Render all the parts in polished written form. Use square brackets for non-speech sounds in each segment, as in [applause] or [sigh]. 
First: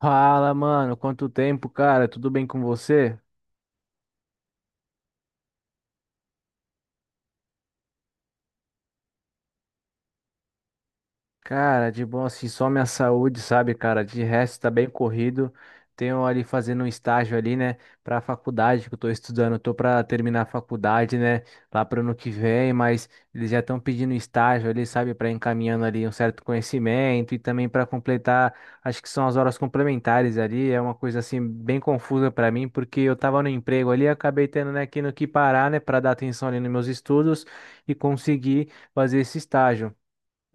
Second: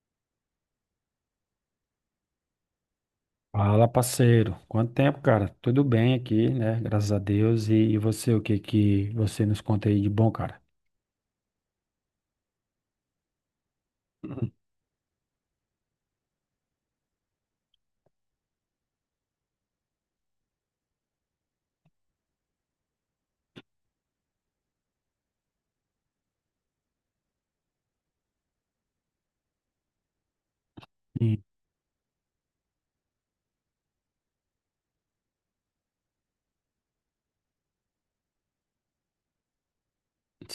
Fala, mano, quanto tempo, cara? Tudo bem com você? Fala, parceiro. Quanto tempo, cara? Tudo bem aqui, né? Graças a Deus. E você, o que que você nos conta aí de bom, cara? Cara, de bom assim, só minha saúde, sabe, cara? De Hum. resto, tá bem corrido. Tenho ali fazendo um estágio ali, né, pra faculdade que eu tô estudando. Tô pra terminar a faculdade, né, lá pro ano que vem, mas eles já estão pedindo estágio ali, sabe, pra encaminhando ali um certo conhecimento e também pra completar, acho que são as horas complementares ali. É uma coisa Sim, assim bem confusa pra mim, porque eu tava no emprego ali, e acabei tendo, né, que no que parar, né, pra dar atenção ali nos meus estudos e conseguir fazer esse estágio.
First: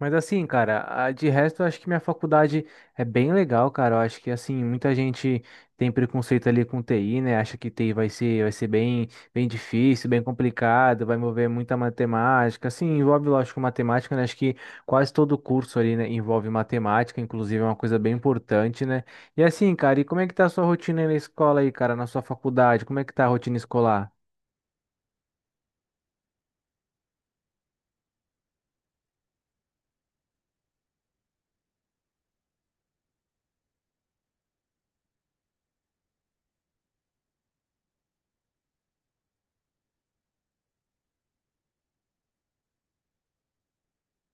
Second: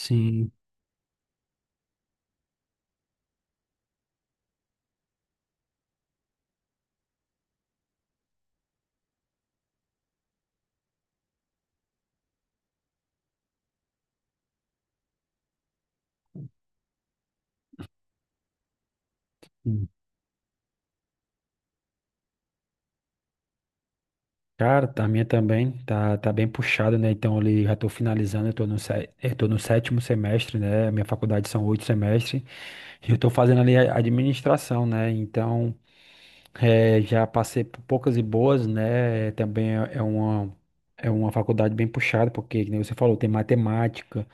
Mas assim, cara, de resto, eu acho que minha faculdade é bem legal, cara. Eu acho que assim, muita gente tem preconceito ali com TI, né? Acha que TI vai ser bem, bem difícil, bem complicado, vai envolver muita matemática. Assim, envolve, lógico, matemática, né? Acho que quase todo curso ali, né, envolve matemática, inclusive é uma coisa bem importante, né? E assim, Sim. cara, e como é que tá a sua rotina aí na escola aí, cara, na sua faculdade? Como é que tá a rotina escolar? Cara, a minha também tá bem puxada, né? Então ali já tô finalizando, eu tô no sétimo semestre, né? A minha faculdade são oito semestres. E eu tô fazendo ali a administração, né? Então, é, já passei por poucas e boas, né? Também é uma, é uma faculdade bem puxada, porque, como você falou, tem matemática,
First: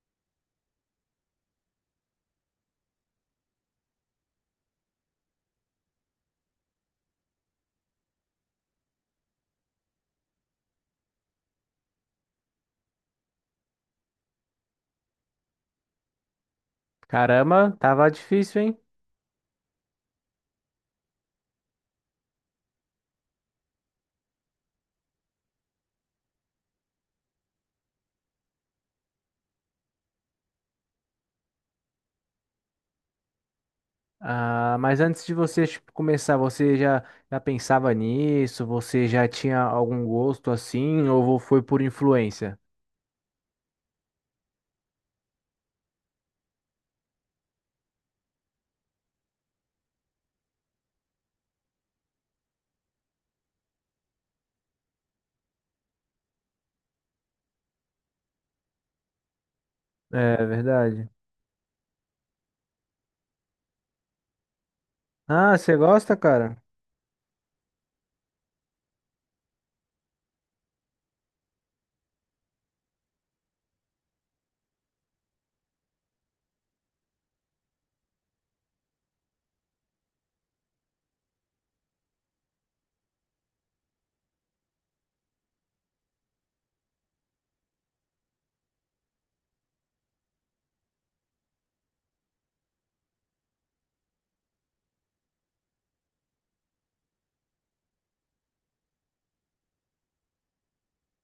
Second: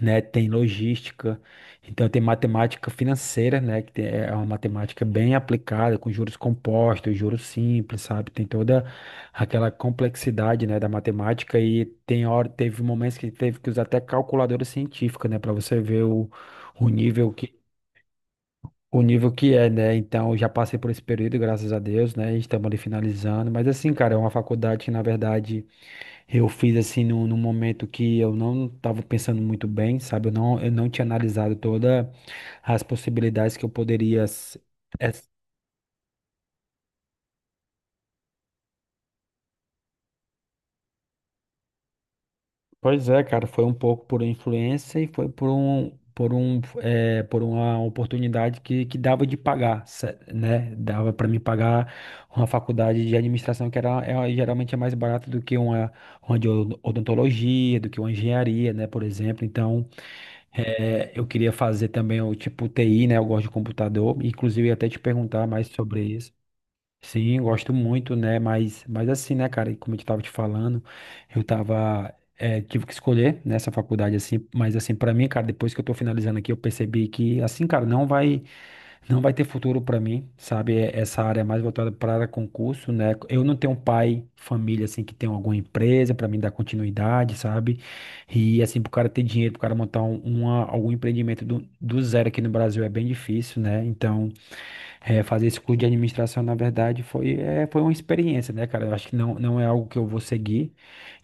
né? Tem logística, então tem matemática financeira, né? É uma matemática bem aplicada, com juros compostos, juros simples, sabe? Tem toda aquela complexidade, né, da matemática e tem hora, teve momentos que teve que usar até calculadora científica, né? Para você ver o nível, Caramba, tava difícil, hein? o nível que é, né? Então, eu já passei por esse período, graças a Deus, né? Estamos ali finalizando. Mas, assim, cara, é uma faculdade que, na verdade, eu fiz, assim, num momento que eu não estava pensando muito bem, sabe? Eu não tinha analisado todas as possibilidades que eu poderia. Ah, mas antes de você, tipo, começar, você já, já pensava nisso? Você já tinha algum gosto assim? Ou foi por influência? Pois é, cara, foi um pouco por influência e foi por uma oportunidade que dava de pagar, né? Dava para me pagar uma faculdade de administração que era, é, geralmente é mais barata do que uma de odontologia, do que uma engenharia, né? Por exemplo, então É verdade. eu queria fazer também o tipo TI, né? Eu gosto de computador, inclusive eu ia até te perguntar Ah, mais você sobre gosta, isso. cara? Sim, gosto muito, né? Mas assim, né, cara, e como eu estava te falando, eu tava, tive que escolher nessa faculdade, assim, mas assim, para mim, cara, depois que eu tô finalizando aqui, eu percebi que, assim, cara, não vai ter futuro para mim, sabe? Essa área é mais voltada para concurso, né? Eu não tenho pai, família, assim, que tem alguma empresa para mim dar continuidade, sabe? E, assim, pro cara ter dinheiro, pro cara montar algum empreendimento do zero aqui no Brasil é bem difícil, né? Então, é, fazer esse curso de administração, na verdade, foi uma experiência, né, cara? Eu acho que não é algo que eu vou seguir.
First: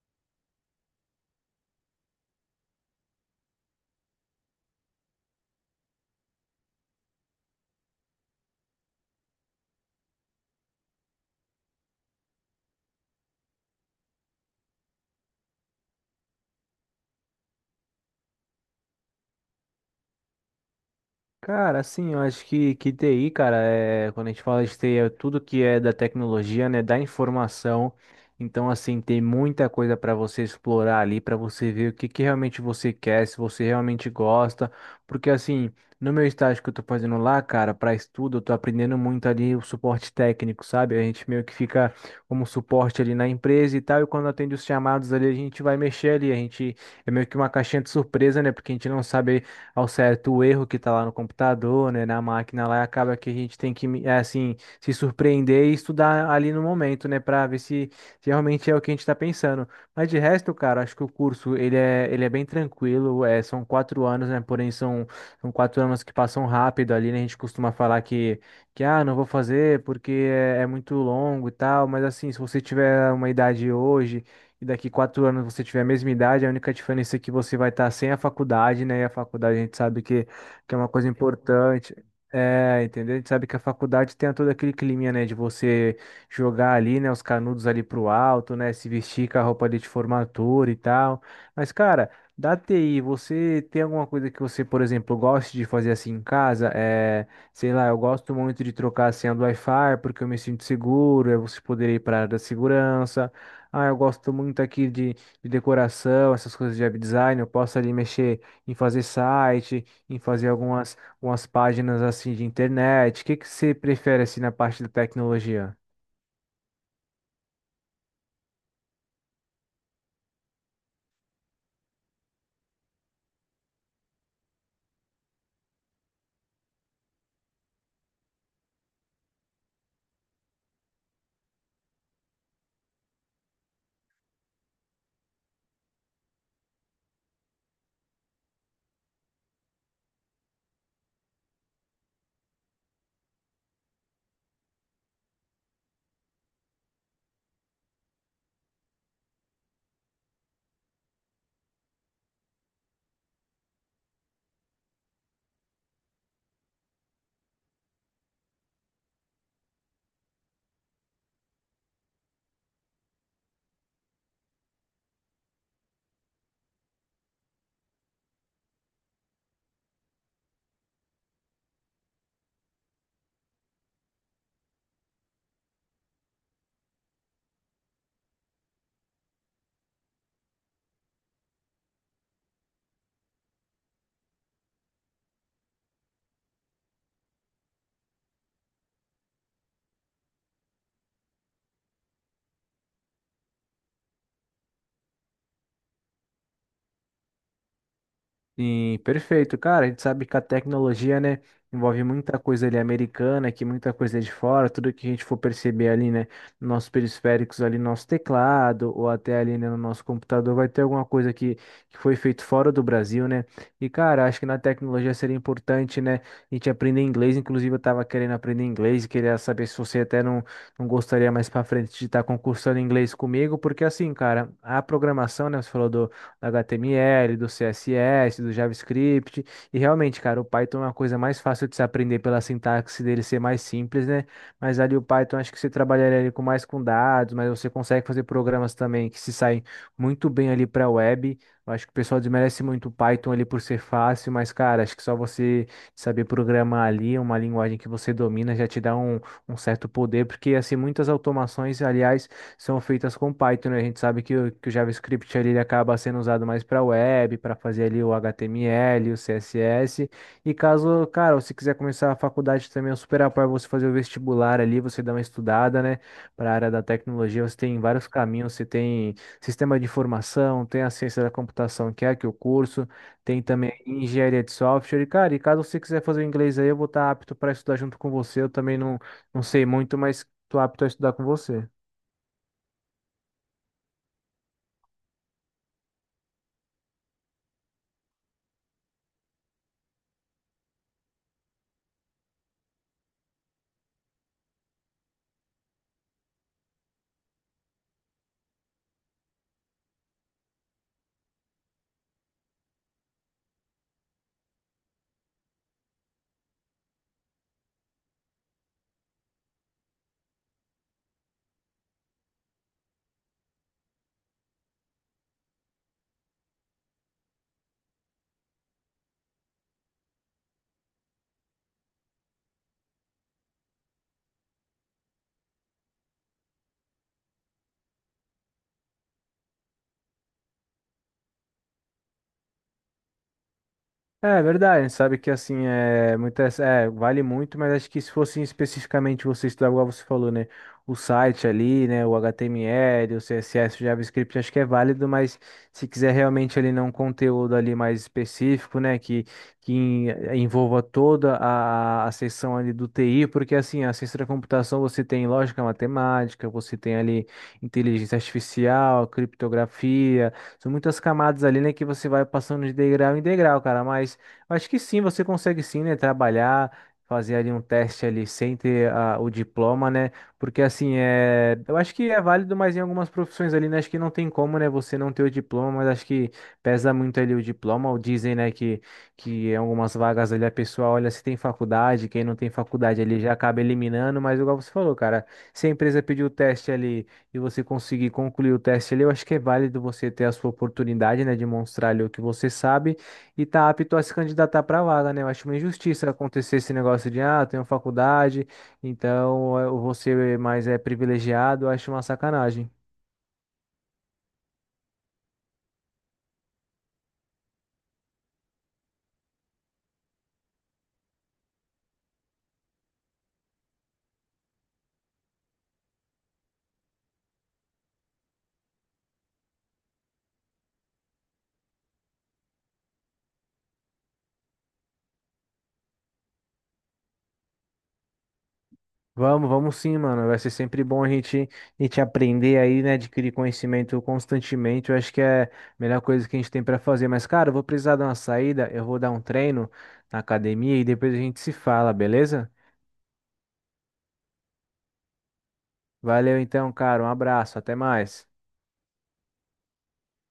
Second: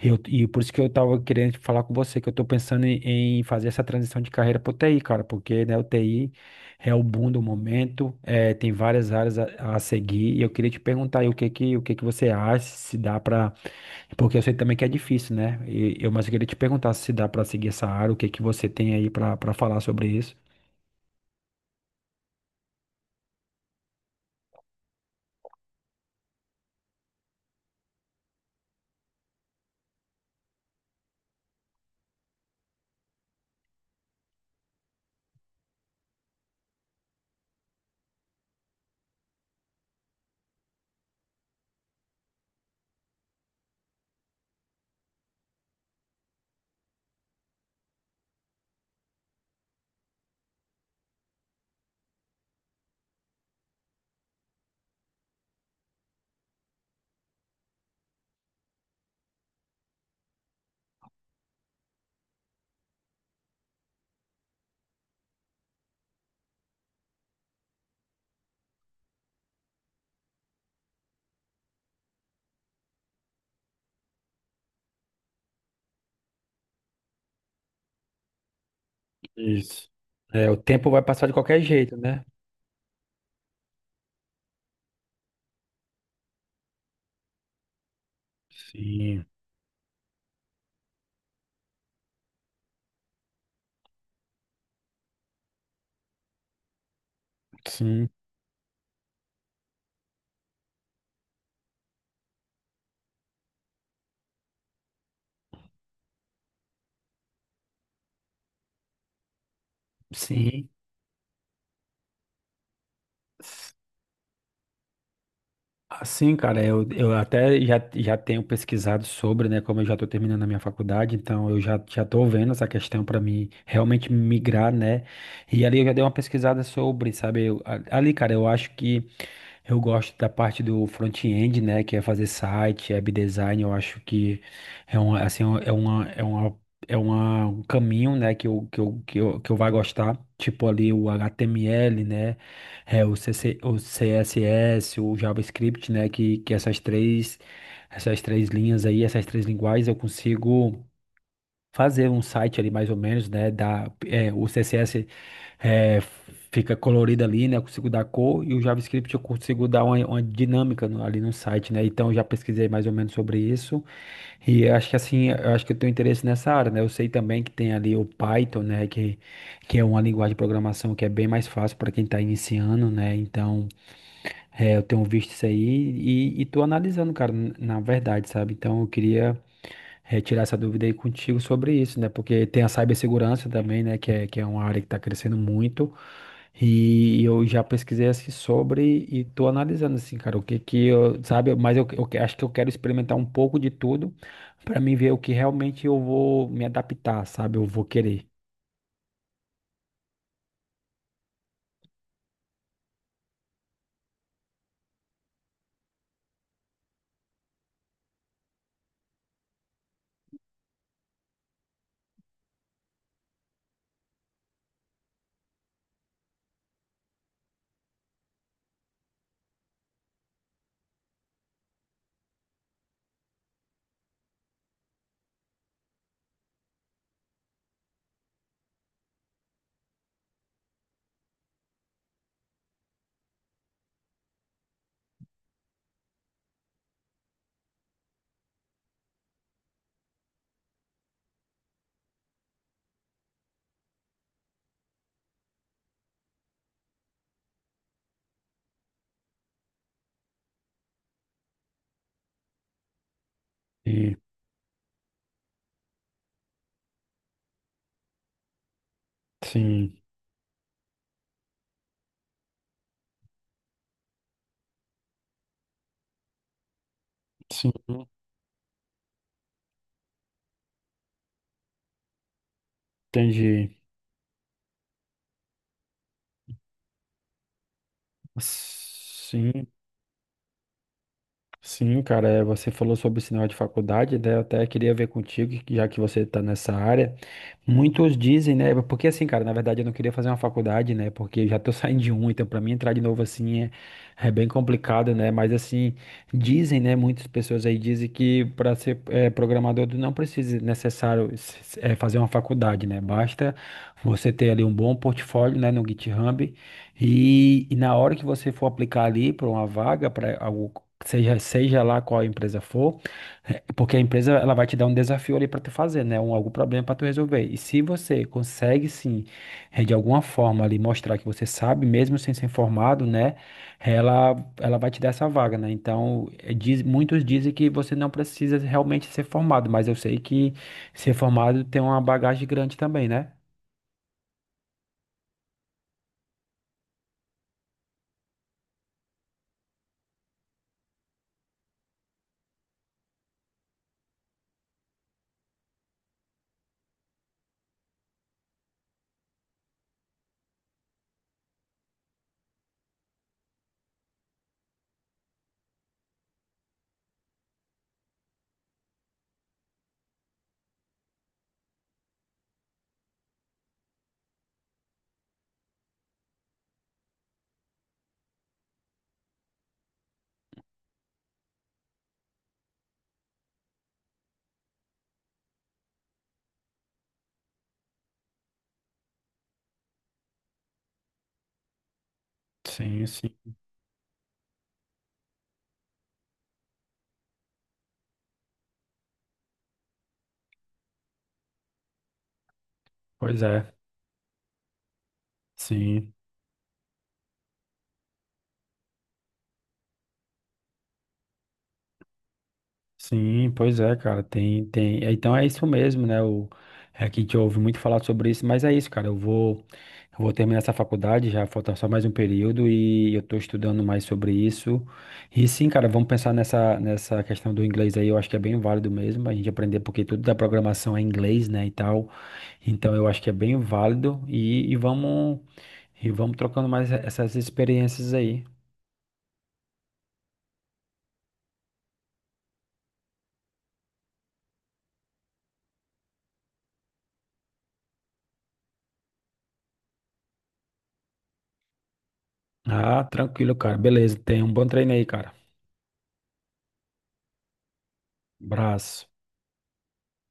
E por isso que eu tava querendo falar com você, que eu tô pensando em fazer essa transição de carreira pro TI, cara, porque, né, o TI é o boom do momento, é, tem várias áreas a seguir, e eu queria te perguntar aí o que que você acha, se dá pra... Porque eu sei também que é difícil, né? Mas eu queria te perguntar se dá pra seguir essa área, o que que você tem aí pra falar sobre isso. Cara, assim, eu acho que TI, cara, é, quando a gente fala de TI, é tudo que é da tecnologia, né, da informação. Então, assim, tem muita coisa para você explorar ali, para você ver o que realmente você quer, se você realmente gosta. Porque, assim, no meu estágio que eu tô fazendo lá, cara, para estudo, eu tô aprendendo muito ali o suporte técnico, sabe? A gente meio que fica como suporte ali na empresa e tal, e quando atende os chamados ali, a gente vai mexer ali, a gente é meio que uma caixinha de surpresa, né? Porque a gente não sabe ao certo o erro que está lá no computador, né, na máquina lá, e acaba que a gente tem que, é, assim, se surpreender e estudar ali no momento, né, para ver se, se realmente é o que a gente está pensando. Mas de resto, cara, acho que o curso, ele é bem tranquilo, é, são quatro anos, né, porém são, são quatro anos que passam rápido ali, né, a gente costuma falar que ah, não vou fazer porque é muito longo e tal, mas assim, se você tiver uma idade hoje e daqui quatro anos você tiver a mesma idade, a única diferença é que você vai estar sem a faculdade, né? E a faculdade a gente Isso. sabe É, o que é uma tempo vai coisa passar de qualquer importante. jeito, né? É, entendeu? A gente sabe que a faculdade tem todo aquele climinha, né, de você jogar ali, né, os canudos ali pro alto, né, se Sim, vestir com a roupa ali de formatura e tal. Mas, cara, da TI, você tem alguma coisa que você, por exemplo, goste de fazer assim em casa? É, sei lá, eu sim, gosto muito de trocar a senha do Wi-Fi porque eu me sinto seguro, é você poder ir para a área da segurança. Ah, eu gosto muito aqui de decoração, essas coisas de web design. Eu posso ali mexer em fazer site, em fazer sim. algumas, algumas páginas assim de internet. O que você prefere assim na parte da tecnologia? Assim, cara, já tenho pesquisado sobre, né? Como eu já estou terminando a minha faculdade, então eu já estou vendo essa questão para mim realmente migrar, né? E ali eu já dei uma pesquisada sobre, sabe? Ali, cara, eu acho que eu gosto da parte do front-end, né, que é fazer site, web design. Eu acho que é um, assim, um caminho, né, que eu vai gostar, tipo ali o HTML, né, é, o CC, o CSS, o JavaScript, né, que essas três linhas aí, essas três linguagens eu consigo fazer um site ali mais ou menos, né? Dar, é, o CSS é, fica colorido ali, né? Eu consigo dar cor e o JavaScript eu consigo dar uma dinâmica ali no site, né? Então eu já pesquisei mais ou menos sobre isso e eu acho que assim, eu acho que eu tenho interesse nessa área, né? Eu sei também que tem ali o Python, né? Que é uma linguagem de programação que é bem mais fácil para quem está iniciando, né? Então é, eu tenho visto isso aí e tô analisando, cara, na verdade, sabe? Então eu queria retirar essa dúvida aí contigo sobre isso, né? Porque tem a cibersegurança também, né? Que é uma área que está crescendo muito. E eu já pesquisei assim sobre e tô analisando assim, cara, o que que eu, sabe, mas acho que eu quero experimentar um pouco de tudo para mim ver o que realmente eu vou me adaptar, sabe? Eu vou querer. Sim, perfeito. Cara, a gente sabe que a tecnologia, né, envolve muita coisa ali americana, que muita coisa é de fora, tudo que a gente for perceber ali, né, nos nossos periféricos ali, no nosso teclado, ou até ali, né, no nosso computador, vai ter alguma coisa que foi feito fora do Brasil, né? E, cara, acho que na tecnologia seria importante, né, a gente aprender inglês. Inclusive, eu tava querendo aprender inglês e queria saber se você até não, não gostaria mais pra frente de estar concursando inglês comigo, porque assim, cara, a programação, né, você falou do HTML, do CSS, do JavaScript. E realmente, cara, o Python é uma coisa mais fácil de se aprender pela sintaxe dele ser mais simples, né? Mas ali o Python acho que você trabalharia ali com mais com dados, mas você consegue fazer programas também que se saem muito bem ali para web. Eu acho que o pessoal desmerece muito o Python ali por ser fácil, mas cara, acho que só você saber programar ali uma linguagem que você domina já te dá um, um certo poder, porque assim muitas automações, aliás, são feitas com Python, né? A gente E, sabe que o JavaScript ali, ele acaba sendo usado mais para web, para fazer ali o HTML, o sim, CSS. E caso, cara, você quiser começar a faculdade também, eu super apoio você fazer o vestibular ali, você dá uma estudada, né? Para a área da tecnologia, você sim, tem vários caminhos, você tem sistema de informação, tem a ciência da computação, que é aqui o curso, tem também entendi. engenharia de software. E, cara, e caso você quiser fazer o inglês aí, eu vou estar apto para estudar junto com você. Eu também não, não sei Sim, muito, mas tô apto a estudar com você. sim, cara, é, você falou sobre o sinal de faculdade, né? Eu até queria ver contigo, que já que você está nessa área. Muitos dizem, né? Porque assim, cara, na verdade eu não queria fazer uma faculdade, né? Porque eu já tô [laughs] saindo de um, então pra mim entrar de novo assim é, é bem complicado, né? Mas assim, dizem, né? Muitas pessoas aí dizem que para ser programador tu não precisa necessário fazer uma faculdade, né? Basta você ter ali um bom portfólio, né? No GitHub e na hora que você for aplicar ali para uma vaga, para algo, seja lá qual a empresa for. É, porque a empresa ela vai te dar um desafio ali para tu fazer, né? Um, algum problema para tu resolver. E se você consegue sim, de alguma forma ali mostrar que você sabe, mesmo sem ser formado, né? Ela vai te dar essa vaga, né? Então, muitos dizem que você não precisa realmente ser formado, mas eu sei que ser formado tem uma bagagem grande também, né? É é verdade, sabe que assim é muito é, vale muito, mas acho que se fosse especificamente você estudar, igual você falou, né? O site ali, né? O HTML, o CSS, o JavaScript, acho que é válido, mas se quiser realmente ali não um conteúdo ali mais específico, né? Que, que em- envolva toda a seção ali do TI, porque assim, a ciência da computação você tem lógica matemática, você tem ali inteligência artificial, criptografia. São muitas camadas ali, né, que você vai passando de degrau em degrau, cara. Mas eu acho que sim, você consegue sim, né, trabalhar, fazer ali um teste ali sem ter ah, o diploma, né? Porque assim, é, eu acho que é válido, mas em algumas profissões ali, né, acho que não tem como, né, você não ter o diploma, mas acho que pesa muito ali o diploma, ou dizem, né, que em algumas vagas ali a pessoa olha se tem faculdade, quem não tem faculdade Sim, ali já sim. acaba eliminando, mas igual você falou, cara, se a empresa pedir o teste ali e você conseguir concluir o teste ali, eu acho que é válido você ter a sua oportunidade, né, de mostrar ali o que você sabe Pois e tá é. apto a se candidatar para a vaga, né? Eu acho uma injustiça Sim. acontecer esse negócio de, ah, eu tenho faculdade, então eh, eu vou ser mais é, privilegiado, eu acho uma sacanagem. Sim, pois é, cara, tem, tem. É, então é isso mesmo, né? É que a gente ouve muito falar sobre isso, mas é isso, cara. Eu vou terminar essa faculdade, já falta só mais um período e eu tô estudando mais sobre isso. E sim, cara, vamos pensar nessa questão do inglês aí, eu acho que é bem válido mesmo a gente aprender, porque tudo da programação é inglês, né, e tal. Então eu acho que é bem válido e vamos trocando mais essas experiências aí. Vamos, vamos sim, mano. Vai ser sempre bom a gente aprender aí, né? Adquirir conhecimento constantemente. Eu acho que é a melhor coisa que a gente tem para fazer. Mas, cara, eu vou precisar dar uma saída, eu vou dar um treino na academia e depois a gente se fala, beleza? Ah, tranquilo, cara. Beleza, tenha um bom treino aí, cara. Valeu então, cara. Um abraço. Até mais. Abraço.